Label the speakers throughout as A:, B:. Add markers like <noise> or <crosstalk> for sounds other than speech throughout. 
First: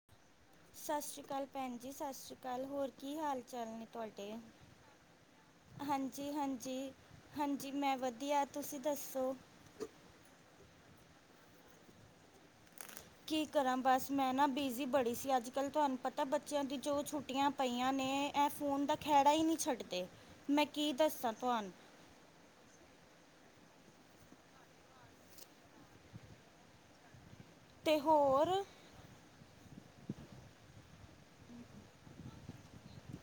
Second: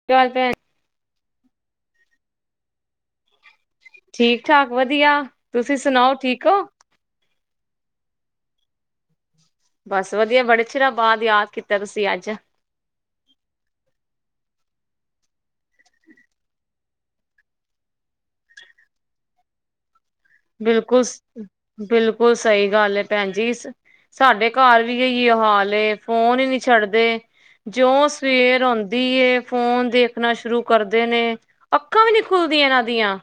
A: <unintelligible>
B: ਸਸ ਸ਼੍ਰੀ ਅਕਾਲ ਭੈਣ ਜੀ, ਸਸ ਸ਼੍ਰੀ ਅਕਾਲ, ਹੋਰ ਕੀ ਹਾਲ ਚਾਲ ਨੇ? ਤੁਹਾਡੇ
A: ਠੀਕ- ਠਾਕ ਵਧੀਆ ਤੁਸੀਂ ਸੁਨਾਓ
B: ਹਾਂਜੀ
A: ਠੀਕ ਓ?
B: ਹਾਂਜੀ ਹਾਂਜੀ, ਮੈਂ ਵਧੀਆ ਤੁਸੀਂ ਦੱਸੋ?
A: ਬਸ, ਵਧੀਆ ਬੜੇ ਚੀਰਾਂ ਬਾਦ ਯਾਦ ਕੀਤਾ, ਤੁਸੀਂ ਅੱਜ।
B: ਕੀ ਕਰਾਂ ਬਸ ਮੈਂ ਨਾ, ਬਿਜ਼ੀ ਬੜੀ ਸੀ ਅੱਜ- ਕੱਲ ਤੁਆਨੂੰ ਪਤਾ ਬੱਚੇਆਂ ਦੀ ਜੋ ਛੁੱਟੀਆਂ ਪਈਆਂ ਨੇ, ਐ ਫੋਨ ਦਾ ਖੈਹੜਾ ਈ ਨੀਂ ਛੱਡਦੇ। ਮੈਂ ਕੀ
A: ਬਿਲਕੁਲ ਸ,
B: ਦੱਸਾਂ ਤੁਹਾਨੂੰ
A: ਬਿਲਕੁਲ ਸਈ ਗੱਲ ਐ ਭੈਂਜੀ ਸਾਡੇ ਘਰ ਵੀ ਇਹੀ ਓ ਹਾਲ ਏ ਫੋਨ ਈ ਨੀਂ ਛੱਡਦੇ
B: ਤੇ
A: ਜੋਂ
B: ਹੋਰ
A: ਸਵੇਰ ਹੁੰਦੀ ਏ, ਫੋਨ ਦੇਖਨਾ ਸ਼ੁਰੂ ਕਰਦੇ ਨੇ ਅੱਖਾਂ ਵੀ ਨੀਂ ਖੁੱਲਦੀਆਂ ਏਨਾਂ ਦੀਆਂ।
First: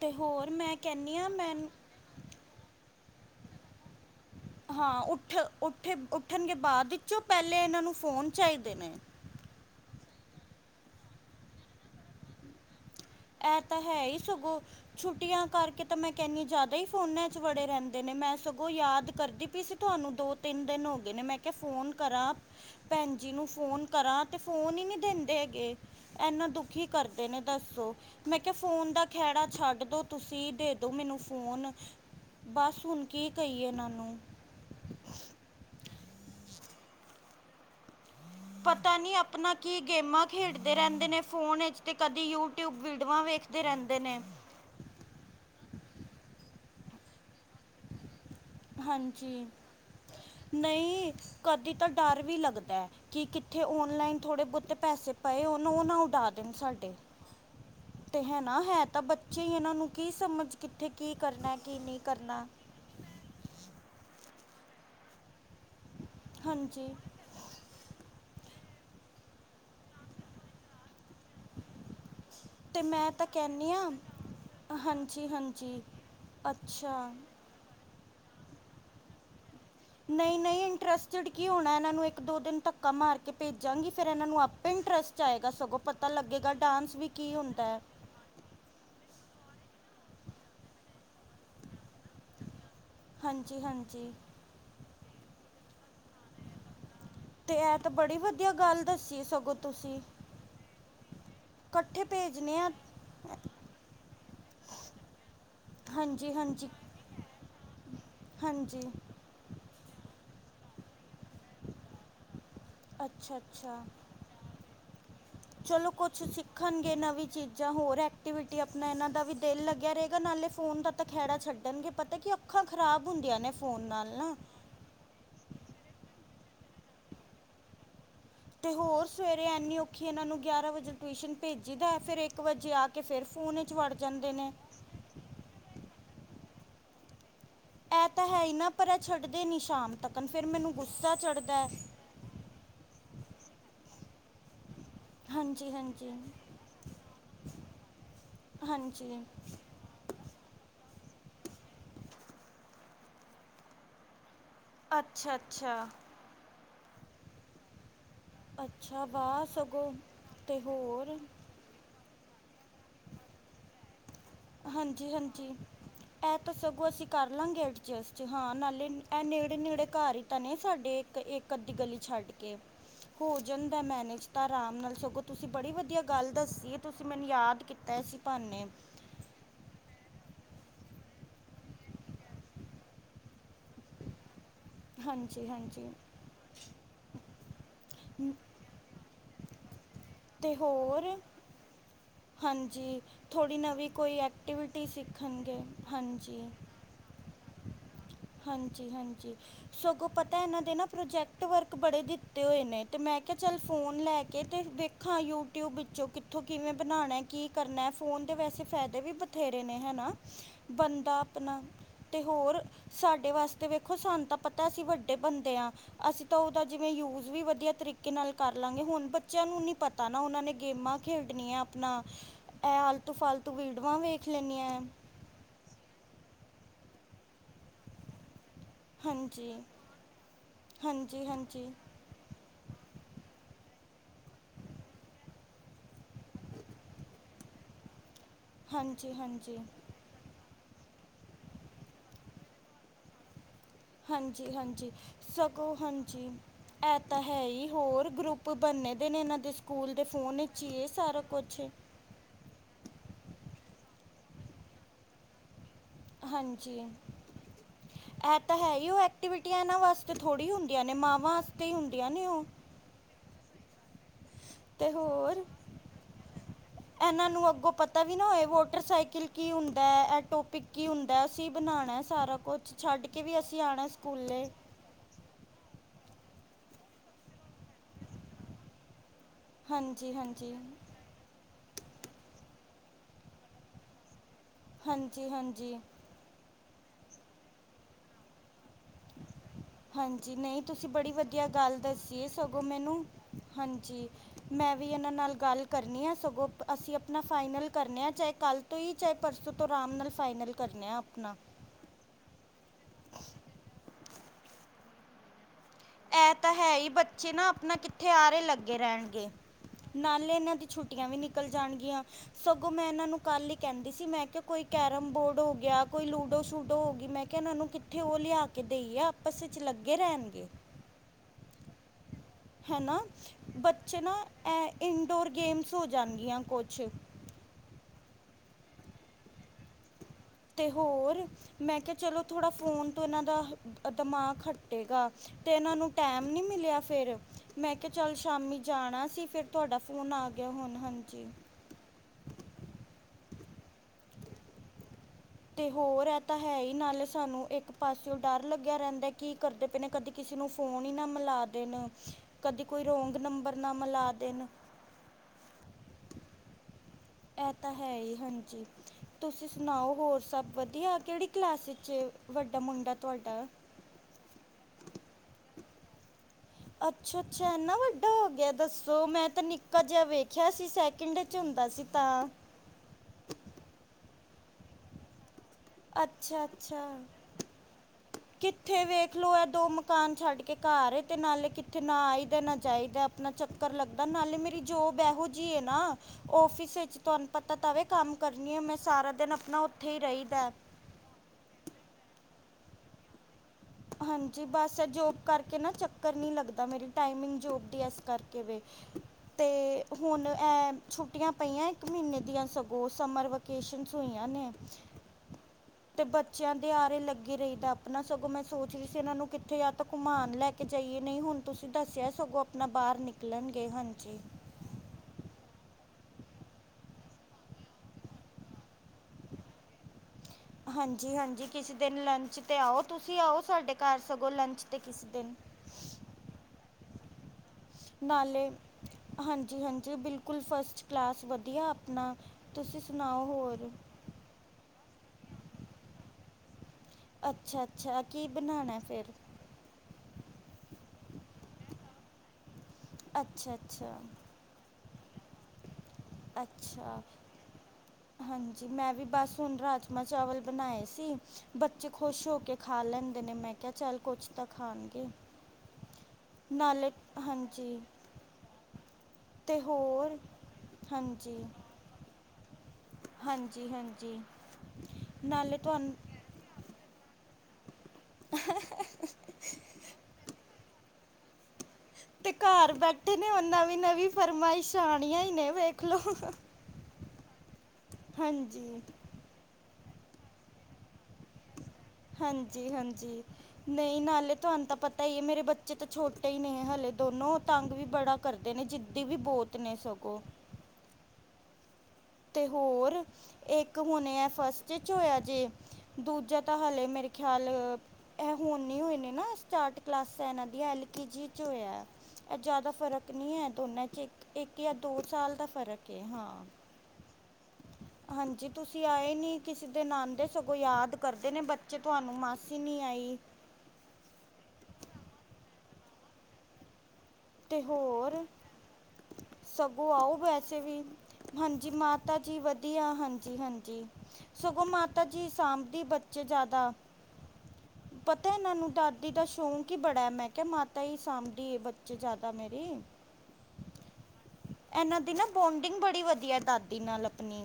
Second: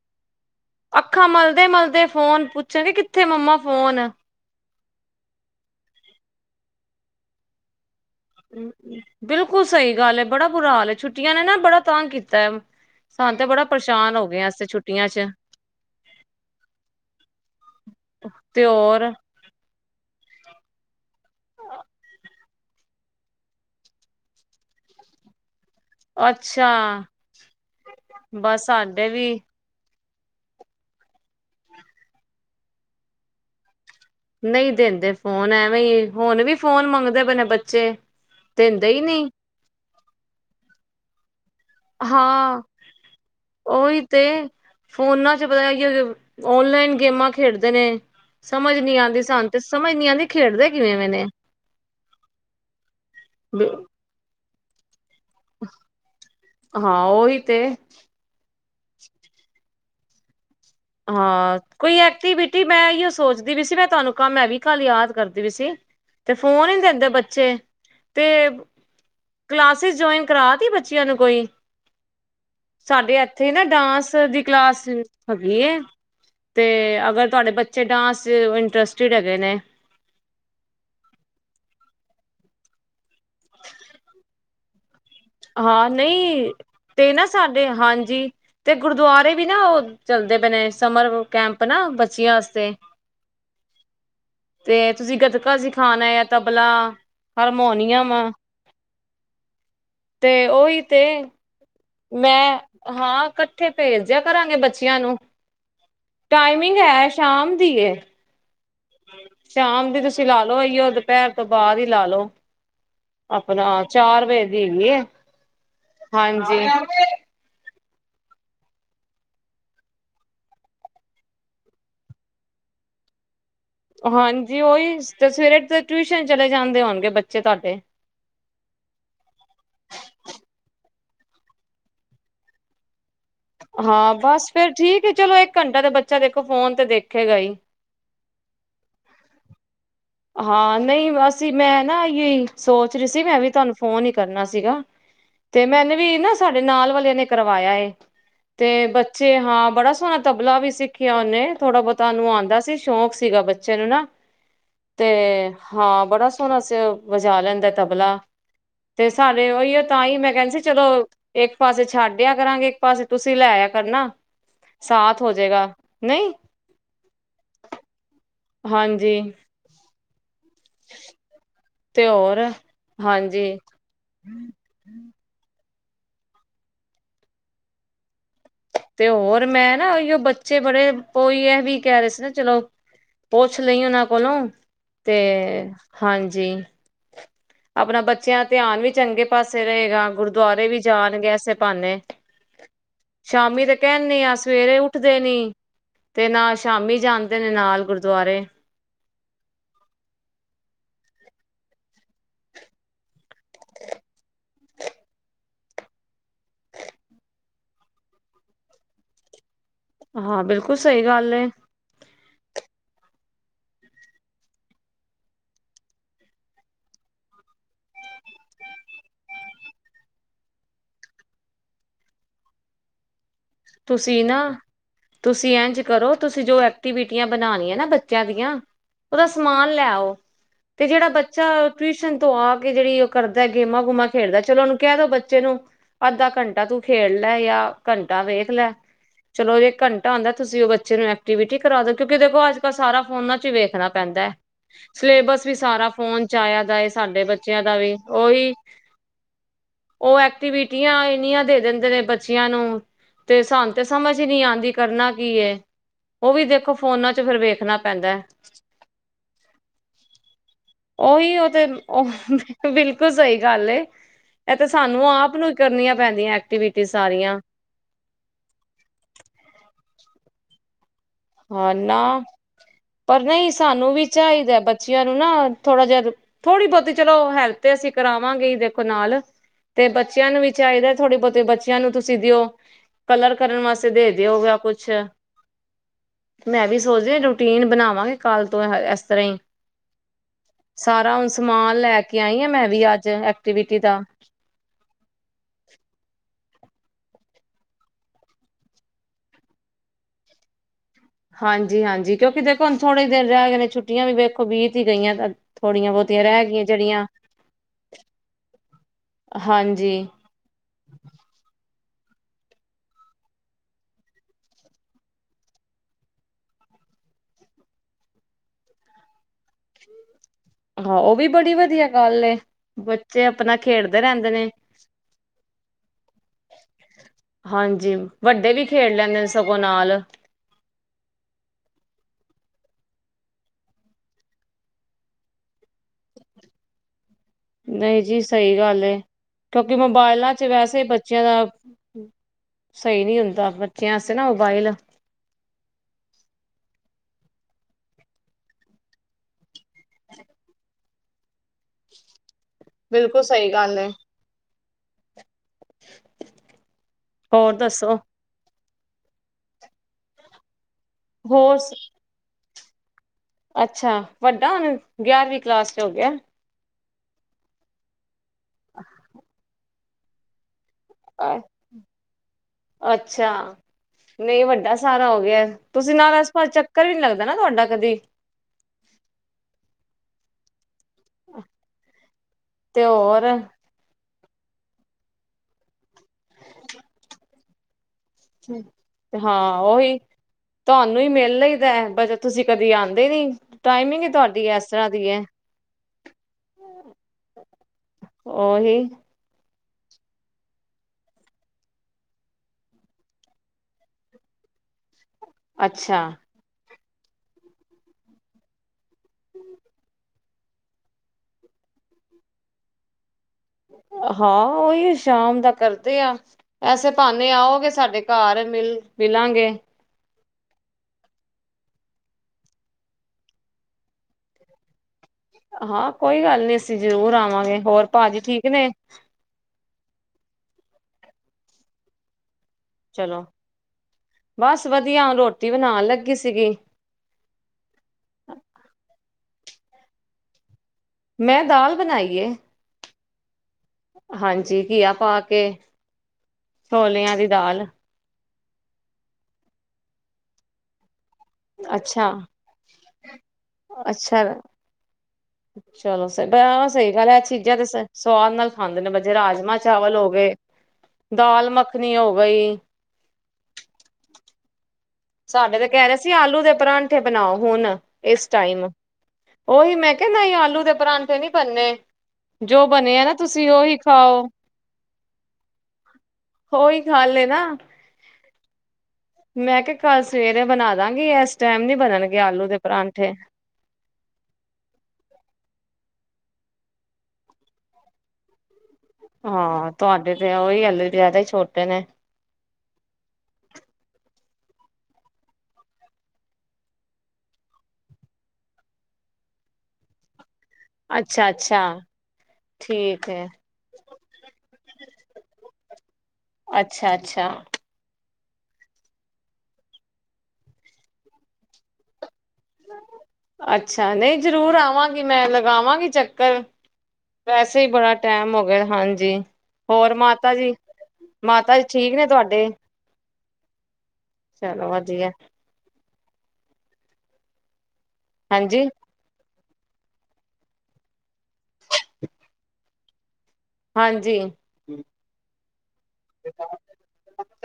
B: ਤੇ, ਹੋਰ ਮੈਂ ਕਹਿੰਦੀ
A: ਅੱਖਾਂ
B: ਹਾਂ ਮੈਂ
A: ਮਲਦੇ-ਮਲਦੇ ਫੋਨ ਪੁੱਛਣਗੇ, ਕਿੱਥੇ ਮੰਮਾ ਫੋਨ?
B: ਹਾਂ ਉੱਠ, ਉੱਠੇ, ਉੱਠਨਗੇ ਬਾਦ ਚੋਂ ਪੈਲੇ ਇਨਾਂ ਨੂੰ ਫੋਨ ਚਾਹੀਦੇ ਨੇ
A: ਬਿਲਕੁਲ ਸਈ ਗੱਲ ਐ, ਬੜਾ ਬੁਰਾ ਹਾਲ ਐ ਛੁੱਟੀਆਂ ਨੇ ਨਾ ਬੜਾ ਤੰਗ ਕੀਤਾ। ਸਾਨੂੰ ਤੇ
B: ਐ
A: ਬੜਾ
B: ਤਾਂ ਹੈ
A: ਪਰੇਸ਼ਾਨ
B: ਈ
A: ਹੋ ਗਏ
B: ਸਗੋਂ
A: ਅਸੀ ਚ
B: ਛੁੱਟੀਆਂ ਕਰਕੇ ਤਾਂ ਮੈਂ ਕੇਂਨੀ ਜਾਦਾ ਈ ਫੋਨਾਂ 'ਚ ਵੜੇ ਰੈੰਦੇ ਨੇ, ਮੈਂ
A: ਤੇ
B: ਸਗੋਂ ਯਾਦ
A: ਹੋਰ
B: ਕਰਦੀ ਪਈ ਸੀ ਤੁਆਨੂੰ ਦੋ, ਤਿੰਨ ਦਿਨ ਹੋ ਗਏ ਨੇ, ਮੈਂ ਕੇਆ ਫੋਨ ਕਰਾਂ ਭੈਂਜੀ ਨੂੰ, ਫੋਨ ਕਰਾਂ, ਤੇ ਫੋਨ ਈ ਨੀਂ ਦੇਂਦੇ ਹੈਗੇ। ਐਨਾ
A: ਅੱਛਾ
B: ਦੁਖੀ ਕਰਦੇ ਨੇ, ਦੱਸੋ ਮੈਂ ਕੇਆ
A: ਬਸ
B: ਫੋਨ ਦਾ
A: ਸਾਡੇ ਵੀ
B: ਖੈਹੜਾ ਛੱਡ ਦੋ ਤੁਸੀਂ, ਦੇ ਦੋ ਮੈਨੂੰ ਫੋਨ ਬਸ ਹੁਨ ਕੀ ਕਈਏ ਏਨਾਂ ਨੂੰ।
A: ਨਈਂ ਦੇਂਦੇ ਫੋਨ, ਐਵੇਂ ਈ ਹੁਨ ਵੀ ਫੋਨ ਮੰਗਦੇ ਪਏ ਨੇ, ਬੱਚੇ। ਦਿੰਦੇ
B: ਪਤਾ
A: ਹੀ
B: ਨੀਂ
A: ਨਹੀਂ
B: ਆਪਨਾ ਕੀ ਗੇਮਾਂ ਖੇਡਦੇ ਰੈਂਦੇ ਨੇ, ਫੋਨ 'ਚ ਤੇ ਕਦੀ, ਯੂ
A: ਹਾਂ
B: ਟਿਊਬ ਵੀਡੂਆਂ ਵੇਖਦੇ ਰੈੰਦੇ
A: ਉਹੀ
B: ਨੇ।
A: ਤੇ ਫੋਨਾਂ ਚ ਪਤਾ ਨੀਂ ਕੀ ਓਨਲਾਈਨ ਗੇਮਾਂ ਖੇਡਦੇ ਨੇ। ਸਮਝ ਨੀ ਆਉਂਦੀ
B: ਹਾਂਜੀ,
A: ਸਾਨੂੰ ਤੇ ਸਮਝ ਨੀ ਆਉਂਦੀ ਖੇਡਦੇ ਕਿਵੇਂ
B: ਨਈਂ
A: ਨੇ
B: ਕਦੀ ਤਾਂ ਡਰ ਵੀ ਲੱਗਦੈ। ਕੀ, ਕਿੱਥੇ ਓਨਲਾਈਨ ਥੋੜੇ ਬੌਤੇ ਪੈਸੇ ਪਏ ਹੋਨ, ਓ ਨਾ ਉੱਡਾ ਦੇਨ ਸਾਡੇ।
A: ਹਾਂ ਉਹੀ ਤੇ
B: ਤੇ ਹੈ ਨਾ, ਹੈ ਤਾਂ ਬੱਚੇ ਈ ਇਨਾਂ ਨੂੰ ਕੀ ਸਮਝ ਕਿੱਥੇ ਕੀ ਕਰਨਾ,
A: ਹਾਂ
B: ਕੀ
A: ਕੋਈ
B: ਨਈਂ ਕਰਨਾ।
A: ਐਕਟੀਵਿਟੀ ਮੈਂ ਏਹੀਓ ਸੋਚਦੀ ਪਈ ਸੀ, ਮੈਂ ਤੁਆਨੂੰ ਕਹਾ ਮੈਂ ਵੀ ਕੱਲ ਯਾਦ ਕਰਦੀ ਪਈ ਸੀ, ਤੇ ਫੋਨ ਹੀ ਨਈਂ
B: ਹਾਂਜੀ
A: ਦੇਂਦੇ ਬੱ ਤੇ, ਕਲਾਸੇਸ ਜੁਆਏਨ ਕਰਾ ਤੀ ਬੱਚੇਆਂ ਨੂੰ ਕੋਈ?
B: ਤੇ ਮੈਂ
A: ਸਾਡੇ
B: ਤਾਂ
A: ਇੱਥੇ ਨਾ
B: ਕਹਿੰਦੀ
A: ਡਾਂਸ
B: ਹਾਂ
A: ਦੀ ਕਲਾਸ
B: ਹਾਂਜੀ ਹਾਂਜੀ
A: <unintelligible> ਤੇ
B: ਅੱਛਾ
A: ਅਗਰ ਤੁਹਾਡੇ ਬੱਚੇ ਡਾਂਸ ਇੰਟਰਸਟਿਡ ਹੈਗੇ ਨੇ
B: ਨਹੀਂ ਨਹੀਂ ਇੰਟਰਸਟੀਡ ਕੀ ਹੋਣਾ ਇਹਨਾਂ ਨੂੰ ਇੱਕ ਦੋ ਦਿਨ ਧੱਕਾ ਮਾਰ ਕੇ ਭੇਜਾਂਗੀ ਫਿਰ ਇਹਨਾਂ ਨੂੰ ਆਪੇ ਇੰਟਰਸਟ ਆਏਗਾ ਸਗੋਂ
A: ਹਾਂ
B: ਪਤਾ
A: ਨਹੀਂ
B: ਲੱਗੇਗਾ ਡਾਂਸ ਵੀ
A: ਤੇ ਨਾ
B: ਕੀ ਹੁੰਦਾ
A: ਸਾਡੇ
B: ਹੈ
A: ਹਾਂਜੀ ਤੇ ਗੁਰਦੁਆਰੇ ਵੀ ਨਾ ਉਹ ਚੱਲਦੇ ਪਏ ਨੇ ਸਮਰ ਕੈਂਪ ਨਾ ਬੱਚਿਆਂ ਵਾਸਤੇ।
B: ਹਾਂਜੀ ਹਾਂਜੀ
A: ਤੇ ਤੁਸੀਂ ਗਤਕਾ ਸਿਖਾਣਾ ਆ ਯਾ ਤਬਲਾ
B: ਤੇ ਇਹ ਤਾਂ
A: ਹਾਰਮੋਨੀਅਮ
B: ਬੜੀ ਵਧੀਆ ਗੱਲ ਦੱਸੀ ਸਗੋਂ ਤੁਸੀਂ।
A: ਤੇ ਉਹੀ ਤੇ
B: ਇਕੱਠੇ ਭੇਜਨੇ
A: ਮੈਂ
B: ਆ
A: ਹਾਂ ਇਕੱਠੇ ਭੇਜ ਦਿਆ ਕਰਾਂਗੇ ਬੱਚਿਆਂ ਨੂੰ
B: ਹਾਂਜੀ ਹਾਂਜੀ
A: ਟਾਈਮਿੰਗ ਹੈ ਸ਼ਾਮ ਦੀ ਏ।
B: ਹਾਂਜੀ।
A: ਸ਼ਾਮ ਦੇ ਤੁਸੀਂ ਲਾ ਲਓ ਆਈਓ ਦੁਪਹਿਰ ਤੋਂ ਬਾਅਦ ਹੀ ਲਾ ਲੋ।
B: ਅੱਛਾ
A: ਆਪਣਾ
B: ਅੱਛਾ
A: ਚਾਰ ਵਜੇ ਦੀ ਹੈਗੀ, ਹਾਂਜੀ।
B: ਜਾਂ ਹੋਰ ਐਕਟੀਵਿਟੀ ਆਪਣਾ ਇਹਨਾਂ ਦਾ ਵੀ ਦਿਲ ਲੱਗਿਆ ਰਹੇਗਾ ਨਾਲੇ ਫੋਨ ਦਾ ਤਾਂ ਖੈੜਾ ਛੱਡਣਗੇ। ਪਤਾ ਕਿ ਅੱਖਾਂ ਖ਼ਰਾਬ ਹੁੰਦੀਆਂ ਨੇ ਫੋਨ ਨਾਲ ਨਾ
A: ਹਾਂਜੀ, ਉਹੀ ਤੇ ਸਵੇਰੇ ਟਿਊਸ਼ਨ ਚਲੇ ਜਾਂਦੇ ਹੋਣਗੇ ਬੱਚੇ ਤੁਹਾਡੇ।
B: ਤੇ ਹੋਰ ਸਵੇਰੇ ਐਨੀ ਔਖੀ ਇਹਨਾਂ ਨੂੰ ਗਿਆਰਾਂ ਵਜੇ ਟਿਊਸ਼ਨ ਭੇਜੀ ਦਾ, ਫਿਰ ਇੱਕ ਵਜੇ ਆ ਕੇ ਫਿਰ ਫੋਨ 'ਚ ਵੜ
A: ਹਾਂ
B: ਜਾਂਦੇ
A: ਬਸ
B: ਨੇ
A: ਫਿਰ ਠੀਕ ਹੈ। ਚਲੋ ਇੱਕ ਘੰਟਾ ਤੇ ਬੱਚਾ ਦੇਖੋ ਫੋਨ ਤੇ ਦੇਖੇਗਾ ਹੀ।
B: ਇਹ ਤਾਂ ਹੈ ਹੀ ਨਾ, ਪਰ ਇਹ ਛੱਡਦੇ ਨੀ ਸ਼ਾਮ ਤੱਕ।
A: ਹਾਂ ਨਹੀਂ ਅਸੀਂ ਮੈਂ ਨਾ ਆਈ ਸੋਚ ਰਹੀ ਸੀ, ਮੈਂ ਵੀ ਤੁਹਾਨੂੰ ਫੋਨ ਹੀ ਕਰਨਾ ਸੀਗਾ। ਤੇ
B: ਹਾਂਜੀ
A: ਮੈਨੂੰ
B: ਹਾਂਜੀ
A: ਵੀ ਨਾ, ਸਾਡੇ ਨਾਲ ਵਾਲਿਆਂ ਨੇ ਕਰਵਾਇਆ। ਤੇ
B: ਹਾਂਜੀ
A: ਬੱਚੇ ਹਾਂ ਬੜਾ ਸਾਨ ਤਬਲਾ ਵੀ ਸਿੱਖਿਆ ਉਹਨੇ, ਥੋੜਾ-ਬਹੁਤਾ ਉਹਨੂੰ ਆਉਂਦਾ ਸੀ। ਸ਼ੌਂਕ ਸੀਗਾ ਬੱਚੇ ਨੂੰ, ਨਾ ਤੇ
B: ਅੱਛਾ ਅੱਛਾ
A: ਹਾਂ, ਬੜਾ ਸੋਹਣਾ ਸ ਵਜਾ ਲੈਂਦਾ ਤਬਲਾ।
B: ਅੱਛਾ
A: ਤੇ
B: ਵਾਹ
A: ਸਾਡੇ ਉਹੀਓ,
B: ਸਗੋਂ
A: ਤਾਂਹੀ ਮੈਂ ਕਹਿੰਦੀ
B: ਅਤੇ
A: ਸੀ, ਚਲੋ
B: ਹੋਰ
A: ਇੱਕ ਇੱਕ ਪਾਸੇ ਛੱਡਿਆ ਕਰਾਂਗੇ, ਇੱਕ ਪਾਸੇ ਤੁਸੀਂ ਲਿਆ ਕਰਨਾ,
B: ਹਾਂਜੀ
A: ਸਾਥ
B: ਹਾਂਜੀ
A: ਹੋਜੇਗਾ ਨਹੀਂ?
B: ਇਹ ਸਗੋਂ ਅਸੀਂ ਕਰ ਲਾਗੇ ਐਡਜਸਟ, ਹਾਂ ਨਾਲੇ
A: ਹਾਂਜੀ
B: ਇਹ ਨੇੜੇ-ਨੇੜੇ ਘਰ ਹੀ। ਤਾਂ ਨੇ ਸਾਡੇ ਇੱਕ ਏਕ ਅੱਧੀ ਗਲੀ
A: ਤੇ
B: ਛੱਡ
A: ਹੋਰ
B: ਕੇ ਹੋ
A: ਹਾਂਜੀ
B: ਜਾਦਾ ਮੈਨੇਜ, ਤਾਂ ਆਰਾਮ ਨਾਲ ਸਗੋਂ। ਤੁਸੀਂ ਬੜੀ ਵਧੀਆ ਗੱਲ ਦੱਸੀ, ਤੁਸੀਂ ਮੈਨੂੰ ਯਾਦ ਕੀਤਾ ਇਸੇ ਭਾਨੇ।
A: ਤੇ ਹੋਰ ਮੈਂ ਨਾ ੳਇੳ ਬੱਚੇ ਬੜੇ ਹੋ ਇਹ ਵੀ ਕਹਿ ਰਹੇ ਸੀ ਨਾ ਚਲੋ ਪੁੱਛ ਲਈ ਉਹਨਾਂ ਕੋਲੋਂ, ਤੇ
B: ਹਾਂਜੀ ਹਾਂਜੀ
A: ਹਾਂਜੀ। ਆਪਣਾ ਬੱਚੇ ਦਾ ਧਿਆਨ ਵੀ ਚੰਗੇ ਪਾਸੇ ਰਹੇਗਾ।
B: ਤੇ ਹੋਰ।
A: ਇਸੇ ਭਾਨੇ।
B: ਹਾਂਜੀ। ਥੋੜੀ ਨਵੀਂ ਕੋਈ
A: ਆ ਸਵੇਰੇ
B: ਐਕਟੀਵਿਟੀ
A: ਉੱਠਦੇ ਨੀ
B: ਸਿੱਖਣਗੇ
A: ਤੇ
B: ਹਾਂਜੀ ਹਨ।
A: ਨਾ ਸ਼ਾਮੀ ਜਾਂਦੇ ਨੇ ਨਾਲ ਗੁਰਦੁਆਰੇ
B: ਹਾਂਜੀ ਹਾਂਜੀ। ਸਗੋਂ ਪਤਾ ਇਹਨਾਂ ਦੇ ਨਾ ਪ੍ਰੋਜੈਕਟ ਵਰਕ ਬੜੇ ਦਿੱਤੇ ਹੋਏ ਨੇ, ਤੇ ਮੈਂ ਕਿਹਾ, ਚੱਲ ਫੋਨ ਲੈ ਕੇ ਤੇ ਵੇਖਾ ਯੂਟਿਊਬ ਵਿੱਚੋਂ। ਕਿੱਥੋਂ ਕਿਵੇਂ ਬਣਾਉਣਾ ਕੀ ਕਰਨਾ? ਫੋਨ ਦੇ ਵੈਸੇ ਫਾਇਦੇ ਵੀ ਬਥੇਰੇ ਨੇ ਹੇਨਾ
A: ਹਾਂ ਬਿਲਕੁਲ ਸਹੀ
B: ਬੰਦਾ
A: ਗੱਲ ਏ
B: ਆਪਣਾ ਤੇ ਹੋਰ ਸਾਡੇ ਵਾਸਤੇ ਵੇਖੋ, ਸਾਨੂੰ ਤਾਂ ਪਤਾ, ਅਸੀਂ ਵੱਡੇ ਬੰਦੇ ਆਂ। ਅਸੀਂ ਤਾਂ ਉਹਦਾ ਜਿਵੇਂ ਯੂਜ਼ ਵੀ ਵਧੀਆ ਤਰੀਕੇ ਨਾਲ ਕਰ ਲਾਂਗੇ, ਹੁਣ ਬੱਚਿਆਂ ਨੂੰ ਨਹੀਂ ਪਤਾ ਪਤਾ ਨਾ ਉਹਨਾਂ ਨੇ ਗੇਮਾਂ ਖੇਡਣੀਆਂ, ਆਪਣਾ ਇਹ ਆਲਤੂ ਫਾਲਤੂ ਵੀਡੀਓਆਂ
A: ਤੁਸੀਂ
B: ਵੇਖ
A: ਨਾ
B: ਲੈਣੀਆਂ
A: ਤੁਸੀਂ ਇੰਝ ਕਰੋ ਤੁਸੀਂ ਜੋ ਐਕਟੀਵਿਟੀਆਂ ਬਨਾਣੀਆਂ ਬੱਚਿਆਂ ਦੀਆਂ ਉਹਦਾ
B: ਹਾਂਜੀ
A: ਸਮਾਨ ਲੈ ਆਓ, ਤੇ ਜਿਹੜਾ
B: ਹਾਂਜੀ
A: ਬੱਚਾ
B: ਹਾਂਜੀ
A: ਟਿਊਸ਼ਨ ਤੋਂ ਆ ਕੇ ਜਿਹੜੀ ਉਹ ਕਰਦਾ, ਗੇਮਾਂ-ਗੂਮਾਂ ਖੇਡਦਾ, ਚਲੋ ਉਹਨੂੰ ਕਹਿ ਦੋ ਬੱਚੇ ਨੂੰ। ਅੱਧਾ ਘੰਟਾ ਤੂੰ ਖੇਡ ਲੈ, ਯਾ ਘੰਟਾ ਵੇਖ ਲੈ,
B: ਹਾਂਜੀ
A: ਚਲੋ
B: ਹਾਂਜੀ
A: ਇਕ ਘੰਟਾ ਧੰਨ ਹੋਤੁਸੀਂ, ਬੱਚੇ ਨੂੰ ਐਕਟੀਵਿਟੀ ਕਰਾ ਦਿਓ, ਕਿਉਂਕਿ ਦੇਖੋ, ਅੱਜ-ਕੱਲ ਸਾਰਾ ਫੋਨਾ ਚੋ ਹੀ ਵੇਖਣਾ। ਪੈਂਦਾ ਏ,
B: ਹਾਂਜੀ ਹਾਂਜੀ
A: ਸਿਲੇਬਸ ਵੀ
B: ਸਗੋਂ
A: ਸਾਰਾ
B: ਹਾਂਜੀ
A: ਫੋਨ ਚ ਆਇਆ ਦਾ ਏ।
B: ਇਹ ਤਾਂ
A: ਸਾਡੇ
B: ਹੈ
A: ਬੱਚਿਆਂ
B: ਹੀ
A: ਦਾ ਵੀ
B: ਹੋਰ ਗਰੁੱਪ
A: ਉਹੀ
B: ਬੰਨੇ ਦੇ ਨੇ ਇਹਨਾਂ ਦੇ ਸਕੂਲ ਦੇ
A: ਉਹ
B: ਫੋਨ ਵਿੱਚ ਹੀ ਇਹ
A: ਐਕਟੀਵਿਟੀਆਂ
B: ਸਾਰਾ
A: ਇੰਨੀਆਂ ਦੇ
B: ਕੁਛ
A: ਦਿੰਦੇ ਨੇ ਬੱਚੀਆਂ ਨੂੰ, ਤੇ ਸਾਨੂੰ ਤੇ ਸਮਝ ਹੀ ਨਹੀਂ ਆਉਂਦੀ, ਕਰਨਾ ਕੀ ਏ? ਉਹ ਵੀ ਦੇਖੋ
B: ਹਾਂਜੀ,
A: ਫੋਨਾਂ ਚ ਫਿਰ ਵੇਖਣਾ ਪੈਂਦਾ
B: ਇਹ ਤਾਂ ਹੈ ਹੀ ਉਹ ਐਕਟੀਵਿਟੀਆਂ ਇਹਨਾਂ ਵਾਸਤੇ ਥੋੜੀ ਹੁੰਦੀਆਂ ਨੇ, ਮਾਵਾਂ
A: ਉਹੀ ਉਹ ਤੇ
B: ਵਸਤੇ ਹੀ ਹੁੰਦੀਆਂ ਨੇ ਉਹ।
A: ਬਿਲਕੁਲ ਸਹੀ ਗੱਲ ਏ, ਇਹ ਤਾਂ
B: ਅਤੇ
A: ਸਾਨੂੰ ਆਪ
B: ਹੋਰ
A: ਨੂੰ ਹੀ ਕਰਨੀਆਂ ਪੈਂਦੀਆਂ ਐਕਟੀਵਿਟੀ
B: ਇਹਨਾਂ
A: ਸਾਰੀਆਂ।
B: ਨੂੰ ਅੱਗੋਂ ਪਤਾ ਵੀ ਨਾ ਹੋਏ ਮੋਟਰਸਾਈਕਲ ਕੀ ਹੁੰਦਾ ਹੈ, ਐਟੋ ਕੀ ਹੁੰਦਾ, ਅਸੀਂ
A: ਹਾਂ ਨਾ
B: ਬਣਾਣਾ ਸਾਰਾ ਕੁਛ ਛੱਡ ਕੇ ਵੀ ਅਸੀਂ ਆਣਾ ਸਕੂਲੇ।
A: ਬੱਚੀਆਂ ਨੂੰ ਨਾ, ਥੋੜਾ ਜਿਹਾ, ਥੋੜ੍ਹੀ-ਬਹੁਤੀ, ਚਲੋ, ਹੈਲਪ। ਤੇ ਅਸੀਂ ਕਰਾਵਾਂਗੇ ਹੀ ਦੇਖੋ ਨਾਲ ਤੇ
B: ਹਾਂਜੀ
A: ਬੱਚਿਆਂ ਨੂੰ ਵੀ
B: ਹਾਂਜੀ
A: ਚਾਹੀਦਾ ਥੋੜੇ ਬਹੁਤੇ ਬੱਚਿਆਂ ਨੂੰ ਤੁਸੀਂ ਦਿਓ, ਕਲਰ ਕਰਨ ਵਾਸਤੇ ਦੇ ਦਿਉ।
B: ਹਾਂਜੀ- ਹਾਂਜੀ।
A: ਮੈਂ ਵੀ ਸੋਚਦੀਆ, ਰੂਟੀਨ ਬਣਾਵਾਂਗੇ ਕੱਲ ਤੋਂ ਇਸ ਤਰ੍ਹਾਂ ਹੀ।
B: ਹਾਂਜੀ, ਨਹੀਂ ਤੁਸੀਂ ਬੜੀ
A: ਸਾਰਾ ਹੁਣ
B: ਵਧੀਆ, ਗੱਲ
A: ਸਮਾਨ ਲੈ ਕੇ
B: ਦੱਸੀਏ
A: ਆਈ ਆ
B: ਸਗੋਂ
A: ਮੈਂ ਵੀ
B: ਮੈਨੂੰ
A: ਅੱਜ ਐਕਟੀਵਿਟੀ ਦਾ
B: ਹਾਂਜੀ। ਮੈਂ ਵੀ ਇਹਨਾਂ ਨਾਲ ਗੱਲ ਕਰਨੀ ਆ, ਸਗੋਂ ਅਸੀਂ ਆਪਣਾ ਫਾਈਨਲ ਕਰਨੇ ਆ ਚਾਹੇ ਕੱਲ ਤੁ ਹੀ, ਚਾਹੇ ਪਰਸੋਂ ਤੋਂ ਆਰਾਮ ਨਾਲ ਫਾਈਨਲ ਕਰਨੇ ਆ ਆਪਣਾ।
A: ਹਾਂਜੀ-ਹਾਂਜੀ। ਕਿਉਂਕਿ ਦੇਖੋ ਹੁਣ ਥੋੜੇ ਦਿਨ ਰਹਿ ਗਏ ਨੇ, ਛੁੱਟੀਆਂ ਵੀ ਵੇਖੋ ਬੀਤ ਹੀ ਗਈਆਂ। ਤਾਂ ਥੋੜੀਆਂ ਬਹੁਤੀਆਂ
B: ਇਹ
A: ਰਹਿ
B: ਤਾਂ
A: ਗਈਆਂ
B: ਹੈ, ਹੀ‌,
A: ਜਿਹੜੀਆਂ
B: ਬੱਚੇ ਨਾ ਆਪਣਾ ਕਿੱਥੇ ਆਹਰੇ ਲੱਗੇ ਰਹਿਣਗੇ।
A: ਹਾਂਜੀ
B: ਨਾਲੇ ਇਹਨਾਂ ਦੀ ਛੁੱਟੀ ਏ ਵੀ ਨਿਕਲ ਜਾਣਗੀਆਂ। ਸਗੋਂ ਮੈਂ ਇਹਨਾਂ ਨੂੰ ਕੱਲ ਹੀ ਕਹਿੰਦੀ ਸੀ, ਮੈਂ ਕਿਹਾ ਕੋਈ ਕੈਰਮ- ਬੋਰਡ ਹੋ ਗਿਆ, ਕੋਈ ਲੂਡੋ- ਸ਼ੂਡੋ ਹੋ ਗਈ। ਮੈਂ ਕਿਨਾਂ ਨੂੰ ਕਿੱਥੇ ਉਹ ਲਿਆ ਕੇ ਦੇਈਏ, ਆਪਸ ਵਿੱਚ ਲੱਗੇ ਰਹਿਣਗੇ।
A: ਹਾਂ, ਉਹ ਵੀ ਬੜੀ ਵਧੀਆ ਗੱਲ ਏ।
B: ਹੈ ਨਾ,
A: ਬੱਚੇ ਆਪਣਾ
B: ਬੱਚੇ
A: ਖੇਡਦੇ
B: ਨਾ
A: ਰਹਿੰਦੇ ਨੇ
B: ਐ ਇਨਡੋਰ ਗੇਮਸ ਹੋ ਜਾਣਗੀਆਂ ਕੁਛ।
A: ਹਾਂਜੀ, ਵੱਡੇ ਵੀ ਖੇਡ ਲੈਂਦੇ। ਸਗੋਂ ਨਾਲ।
B: ਅਤੇ ਹੋਰ ਮੈਂ ਕਿਹਾ, ਚਲੋ ਥੋੜ੍ਹਾ ਫ਼ੋਨ ਤੋਂ ਇਹਨਾਂ ਦਾ ਦਿਮਾਗ ਹੱਟੇਗਾ। ਤੇ ਇਹਨਾਂ ਨੂੰ ਟੈਮ ਨੀ ਮਿਲਿਆ ਫਿਰ? ਮੈਂ ਕਿਹਾ
A: ਨਹੀਂ
B: ਚੱਲ
A: ਜੀ, ਸਹੀ
B: ਸ਼ਾਮੀ
A: ਗੱਲ ਏ।
B: ਜਾਣਾ ਸੀ ਫਿਰ
A: ਕਿਉਂਕਿ
B: ਤੁਹਾਡਾ ਫੋਨ ਆ
A: ਮੋਬਾਇਲਾਂ ਚ
B: ਗਿਆ ਹੁਣ
A: ਵੈਸੇ ਬੱਚਿਆਂ
B: ਹਾਂਜੀ
A: ਦਾ ਸਹੀ ਨਹੀਂ ਹੁੰਦਾ, ਬੱਚਿਆਂ ਵਸਤੇ ਨਾ ਮੋਬਾਈਲ।
B: ਤੇ ਹੋਰ ਹੈ ਤਾਂ ਹੈ ਹੀ ਨਾਲ, ਸਾਨੂੰ ਇੱਕ ਪਾਸਿਓ ਡਰ ਲੱਗਿਆ ਰਹਿੰਦਾ, ਕੀ ਕਰਦੇ ਪਏ ਨੇ ਕਦੇ ਕਿਸੇ ਨੂੰ ਫੋਨ ਹੀ ਨਾ ਮਿਲਾ ਦੇਣ, ਕਦੇ -ਕੋਈ ਰੋਂਗ
A: ਬਿਲਕੁਲ ਸਹੀ
B: ਨੰਬਰ ਨਾ
A: ਗੱਲ ਏ
B: ਮਿਲਾ ਦੇਣ। ਇਹ
A: ਹੋਰ
B: ਤਾਂ ਹੈ
A: ਦੱਸੋ
B: ਹੀ ਹਾਂਜੀ, ਤੁਸੀਂ ਸੁਣਾਓ? ਹੋਰ ਸਭ ਵਧੀਆ ਕਿਹੜੀ
A: ਹੋਰ
B: ਕਲਾਸ 'ਚ? ਵੱਡਾ ਮੁੰਡਾ ਤੁਹਾਡਾ।
A: ਅੱਛਾ, ਵੱਡਾ ਗਿਆਰਵੀਂ ਕਲਾਸ ਚ ਹੋ ਗਿਆ।
B: ਅੱਛਾ- ਅੱਛਾ ਇਨਾ ਵੱਡਾ ਹੋਗਿਆ ਦੱਸੋ, ਮੈਂ ਤੇ ਨਿੱਕਾ ਜਿਹਾ ਵੇਖਿਆ ਸੀ ਸ ਕਿੰਡੇ ਚ ਹੁੰਦਾ ਸੀ ਤਾਂ?
A: ਅੱਛਾ, ਨਹੀਂ ਵੱਡਾ ਸਾਰਾ ਹੋਗਿਆ। ਤੁਸੀਂ ਨਾਲ ਇਸ
B: ਅੱਛਾ
A: ਪਾਸ ਚੱਕਰ
B: ਅੱਛਾ
A: ਵੀ ਨੀ ਲੱਗਦਾ ਨਾ ਤੁਹਾਡਾ ਕਦੇ।
B: ਕਿੱਥੇ? ਵੇਖਲੋ, ਹੈ ਦੋ ਮਕਾਨ ਛੱਡ ਕੇ ਘਰ। ਅਤੇ ਨਾਲੇ ਕਿੱਥੇ ਨਾ ਆਈਦਾ, ਨਾ
A: ਤੇ
B: ਜਾਈਦਾ,
A: ਹੋਰ
B: ਆਪਣਾ ਚੱਕਰ ਲੱਗਦਾ, ਨਾਲੇ ਮੇਰੀ ਜੋਬ ਇਹੋ ਜਿਹੀ ਹੈ ਨਾ। ਓਫਿਸ ਵਿੱਚ ਤੁਹਾਨੂੰ ਪਤਾ ਤਵੇ ਕੰਮ ਕਰਨੀ ਹੈ, ਮੈਂ ਸਾਰਾ ਦਿਨ
A: ਹਾਂ
B: ਆਪਣਾ ਉੱਥੇ
A: ਉਹੀ
B: ਹੀ ਰਹੀਦਾ।
A: ਤੁਹਾਨੂੰ ਹੀ ਮਿਲ ਲਈਦਾ, ਪਰ ਤੁਸੀਂ ਕਦੀ ਆਉਂਦੇ ਨੀ। ਟਾਈਮਿੰਗ ਹੀ
B: ਹਾਂਜੀ,
A: ਤੁਹਾਡੀ ਇਸ
B: ਬਸ
A: ਤਰ੍ਹਾਂ ਦੀ
B: ਜੋਬ
A: ਹੈ
B: ਕਰਕੇ ਨਾ ਚੱਕਰ ਨਹੀਂ ਲੱਗਦਾ, ਮੇਰੀ ਟਾਈਮਿੰਗ ਜੋਬ ਦੀ ਇਸ ਕਰਕੇ। ਵੇ
A: ਓਹੀ।
B: ਤੇ ਹੁਣ ਐ ਛੁੱਟੀਆਂ ਪਈਆਂ, ਇੱਕ ਮਹੀਨੇ ਦੀਆਂ ਸਗੋਂ, ਸਮਰ ਵੈਕੇਸ਼ਨਸ ਹੋਈਆਂ ਨੇ।
A: <inaudible> ਅੱਛਾ
B: ਤੇ ਬੱਚਿਆਂ ਦੇ ਆਰੇ ਲੱਗੀ ਰਹੀ ਦਾ, ਆਪਣਾ ਸਗੋਂ ਮੈਂ ਸੋਚ ਰਹੀ ਸੀ ਇਹਨਾਂ ਨੂੰ ਕਿੱਥੇ ਜਾਂ ਤਾਂ ਘੁਮਾਣ ਲੈ ਕੇ ਜਾਈਏ, ਨਹੀਂ ਹੁਣ ਤੁਸੀਂ ਦੱਸਿਆ, ਸਗੋਂ ਆਪਣਾ ਬਾਹਰ ਨਿਕਲ ਣਗੇ, ਹਾਂਜੀ।
A: ਹਾਂ ਉਹੀ ਸ਼ਾਮ ਦਾ ਕਰਦੇ ਆ। ਐਸੇ ਭਾਨੇ ਆਓਗੇ ਸਾਡੇ ਘਰ, ਮਿਲ, ਮਿਲਾਂਗੇ।
B: ਹਾਂਜੀ, ਹਾਂਜੀ ਕਿਸੇ ਦਿਨ ਲੰਚ ਤੇ ਆਓ ਤੁਸੀਂ ਆਓ, ਸਾਡੇ ਘਰ ਸਗੋਂ ਲੰਚ ਤੇ ਕਿਸ ਦਿਨ।
A: ਹਾਂ, ਕੋਈ ਗੱਲ ਨੀ, ਅਸੀਂ ਜ਼ਰੂਰ ਆਵਾਂਗੇ। ਹੋਰ਼!
B: ਨਾਲੇ ਹਾਂਜੀ, ਹਾਂਜੀ ਬਿਲਕੁਲ ਫਸਟ ਕਲਾਸ ਵਧੀਆ ਆਪਣਾ। ਤੁਸੀਂ ਸੁਣਾਓ
A: ਚਲੋ
B: ਹੋਰ?
A: ਬਸ ਵਧੀਆ, ਰੋਟੀ ਬਣਾਉਣ ਲੱਗੀ ਸੀਗੀ।
B: ਅੱਛਾ, ਅੱਛਾ ਕੀ ਬਣਾਣਾ ਫਿਰ?
A: ਮੈਂ ਦਾਲ ਬਣਾਈ ਏ।
B: ਅੱਛਾ, ਅੱਛਾ।
A: ਹਾਂਜੀ, ਘੀਆ ਪਾ ਕੇ।
B: ਅੱਛਾ।
A: ਛੋਲਿਆਂ ਦੀ ਦਾਲ
B: ਹਾਂਜੀ, ਮੈਂ ਵੀ ਬਸ ਹੁਣ ਰਾਜਮਾ- ਚਾਵਲ ਬਣਾਏ ਸੀ। ਬੱਚੇ
A: ਅੱਛਾ,
B: ਖੁਸ਼ ਹੋ ਕੇ ਖਾ ਲੈਂਦੇ ਨੇ, ਮੈਂ ਕਿਹਾ‌ ਚੱਲ
A: ਅੱਛਾ
B: ਕੁਛ ਤਾਂ ਖਾਣਗੇ।
A: ਚਲੋ ਸ
B: ਨਾਲੇ
A: ਸਹੀ ਗੱਲ, ਐ ਚੀਜਾ ਤੇ
B: ਹਾਂਜੀ
A: ਸਵਾਦ ਨਾਲ ਖਾਂਦੇ ਨੇ ਬੱਚੇ, ਰਾਜਮਾਂ
B: ਅਤੇ
A: ਚਾਵਲ ਹੋ
B: ਹੋਰ
A: ਗਏ-
B: ਹਾਂਜੀ।
A: ਦਾਲ ਮੱਖਣੀ ਹੋ ਗਈ।
B: ਹਾਂਜੀ, ਹਾਂਜੀ। ਨਾਲੇ
A: ਸਾਡੇ ਤੇ ਕਹਿ
B: ਤੁਹਾਨੂੰ
A: ਰਹੇ ਸੀ ਆਲੂ ਦੇ ਪਰਾਂਠੇ ਬਣਾਓ ਹੁਣ ਇਸ ਟਾਈਮ, ਉਹੀ ਮੈ- ਕਿਹਾ ਨਹੀ ਆਲੂ ਦੇ ਪਰਾਂਠੇ ਨੀ ਬਨ ਨੇ।
B: ਤੇ ਘਰ ਬੈਠੇ ਨੇ, ਉਹ ਨਵੀ- ਨਵੀ
A: ਖਾਓ,
B: ਫਰਮਾਇਸ਼ ਆਣੀਆਂ ਨੇ ਵੇਖਲੋ।
A: ਓਹੀ ਗੱਲ ਏ।
B: ਹਾਂਜੀ।
A: ਮੈ ਕਿਹਾ ਕਲ ਸਵੇਰੇ ਬਣਾ ਦਾਗੀ, ਇਸ ਟਾਈਮ ਨੀ ਬਣਨਗੇ ਆਲੂ ਦੇ ਪਰਾਂਠੇ।
B: ਨਹੀ ਨਾਲੇ ਤੁਹਾਨੂੰ ਤਾਂ ਪਤਾ ਹੀ ਐ, ਮੇਰੇ ਬੱਚੇ ਤਾਂ ਛੋਟੇ ਹੀ ਨੇ ਹਲੇ ਦੋਨੋ, ਤੰਗ ਵੀ ਬੜਾ- ਕਰਦੇ ਨੇ, ਜਿਦੀ ਵੀ ਬਹੁਤ ਨੇ ਸਗੋ।
A: ਜਿਆਦਾ ਹੀ ਛੋਟੇ ਨੇ।
B: ਤੇ ਹੋਰ, ਇਕ ਹੁਣੇ ਏ ਫਸਟ 'ਚ ਹੋਇਆ ਜੇ- ਦੂਜਾ ਤਾਂ ਹਲੇ ਮੇਰੇ ਖਿਆਲ, ਇਹ ਹੁਣ ਹੀ ਹੋਏ ਨੇ ਨਾ ਸਟਾਰਟ ਕਲਾਸ ਏਨਾਂ ਦ ਏ ਐਲ ਕੇ ਜੀ
A: ਅੱਛਾ,
B: 'ਚ
A: ਅੱਛਾ
B: ਹੋਇਆ, ਇਹ ਜਿਆਦਾ
A: ਠੀਕ
B: ਫ਼ਰਕ
A: ਹੈ,
B: ਨਹੀ ਐ। ਦੋਨਾ 'ਚ ਇਕ, ਇਕ ਜਾਂ ਦੋ ਸਾਲ ਦਾ ਫ਼ਰਕ ਏ, ਹਾਂ।
A: ਅੱਛਾ, ਅੱਛਾ
B: ਹਾਂਜੀ, ਤੁਸੀ ਆਏ ਨੀ, ਕਿਸੇ ਦਿਨ ਆਂਦੇ, ਸਗੋ ਯਾਦ ਕਰਦੇ ਨੇ ਬੱਚੇ ਤੁਹਾਨੂੰ ਮਾਸੀ ਨਹੀ ਆਈ।
A: ਅੱਛਾ, ਨਹੀ ਜਰੂਰ ਆਵਾਂਗੀ, ਮੈ ਲਗਾਵਾਂਗੀ ਚੱਕਰ। ਵੈਸੇ ਹੀ ਬੜਾ ਟੈਮ ਹੋ ਗਿਆ, ਹਾਂਜੀ।
B: ਸਗੋ
A: ਹੋਰ
B: ਆਓ
A: ਮਾਤਾ ਜੀ
B: ਵੈਸੇ ਵੀ,
A: ਮਾਤਾ ਜੀ
B: ਹਾਂਜੀ,
A: ਠੀਕ ਨੇ
B: ਮਾਤਾ ਜੀ ਵ-
A: ਤੁਹਾਡੇ
B: ਵਧੀਆ, ਹਾਂਜੀ -ਹਾਂਜੀ ਸਗੋ
A: ਚਲੋ
B: ਮਾਤਾ
A: ਵਧੀਆ
B: ਜੀ ਸਾਂਭ ਦੀ ਬੱਚ- ਜੇ ਜਾਦਾ, ਪਤਾ ਏਨਾ
A: ਹਾਂਜੀ
B: ਨੂੰ ਦਾਦੀ ਦਾ ਸ਼ੌਕ ਈ ਬੜਾ ਮੈ ਕੇਆ ਮਾਤਾ ਈ ਸਾਂਭਦੀ ਬੱਚ ਬੱਚੇ ਜਾਦਾ ਮੇਰੇ
A: ਹਾਂਜੀ।
B: ਏਨਾ ਦੀ ਨਾ ਬੋਡਿੰਗ ਬੜੀ ਵ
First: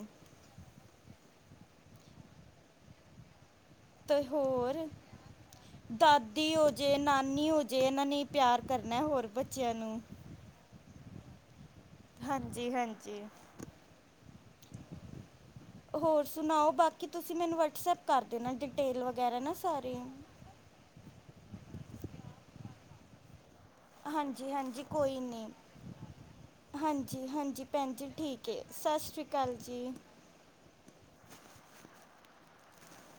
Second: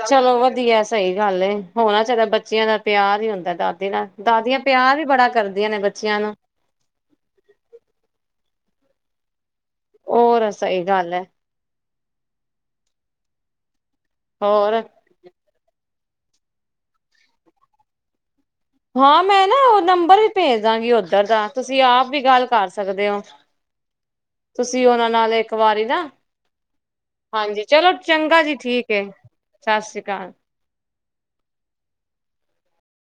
A: ਚਲੋ ਵੱਧੀਆ ਸਈ ਗੱਲ ਏ, ਹੋਣਾ ਚਾਈਦਾ ਬੱਚਿਆਂ ਦਾ ਪਿਆਰ ਈ ਹੁੰਦਾ ਦਾ ਨਾਲ
B: ਤੇ
A: ਦਾਦੀਆਂ
B: ਹੋਰ
A: ਪਿਆਰ ਵੀ ਬੜਾ ਕਰਦੀਆਂ ਨੇ ਬੱਚੇਆਂ ਨੂੰ-
B: ਦਾਦੀ ਹੋ ਜੇ ਨਾਨੀ ਹੋ ਜੇ ਏਨਾ ਨੇ ਪਿਆਰ ਕਰਨਾ ਹੋਰ ਬੱਚੇਆਂ ਨੂੰ-
A: ਹੋਰ ਸਈ ਗੱਲ ਐ।
B: ਹਾਂਜੀ- ਹਾਂਜੀ।
A: ਹੋਰ-
B: ਹੋਰ ਸੁਣਾਓ, ਬਾਕੀ ਤੁਸੀ ਮੈਨੂੰ ਵਟਸਐਪ ਕਰ ਦੇਣਾ ਡਿਟੇਲ
A: ਹਾਂ ਮੈ
B: ਵਗੈਰਾ
A: ਨਾ ਓ
B: ਸਾਰੀ
A: ਨੰਬਰ ਈ ਭੇਜ ਦਾਗੀ ਓਧਰ ਦਾ ਤੁਸੀ ਆਪ ਵੀ ਗੱਲ ਕਰ ਸਕਦੇ ਓ।
B: ਹਾਂਜੀ
A: ਤੁਸੀ
B: ਹਾਂਜੀ
A: ਓਨਾ
B: ਕੋਈ
A: ਨਾਲ
B: ਨਹੀਂ
A: ਇਕ ਵਾਰੀ ਨਾ- ਹਾਂਜੀ, ਚਲੋ
B: ਭੈਣ
A: ਚੰਗਾ ਜੀ
B: ਹੈ
A: ਠੀਕ
B: ਸਤਿ
A: ਏ।
B: ਸ਼੍ਰੀ ਅਕਾਲ
A: ਸਤਿ
B: ਜੀ
A: ਸ੍ਰੀ ਅਕਾਲ-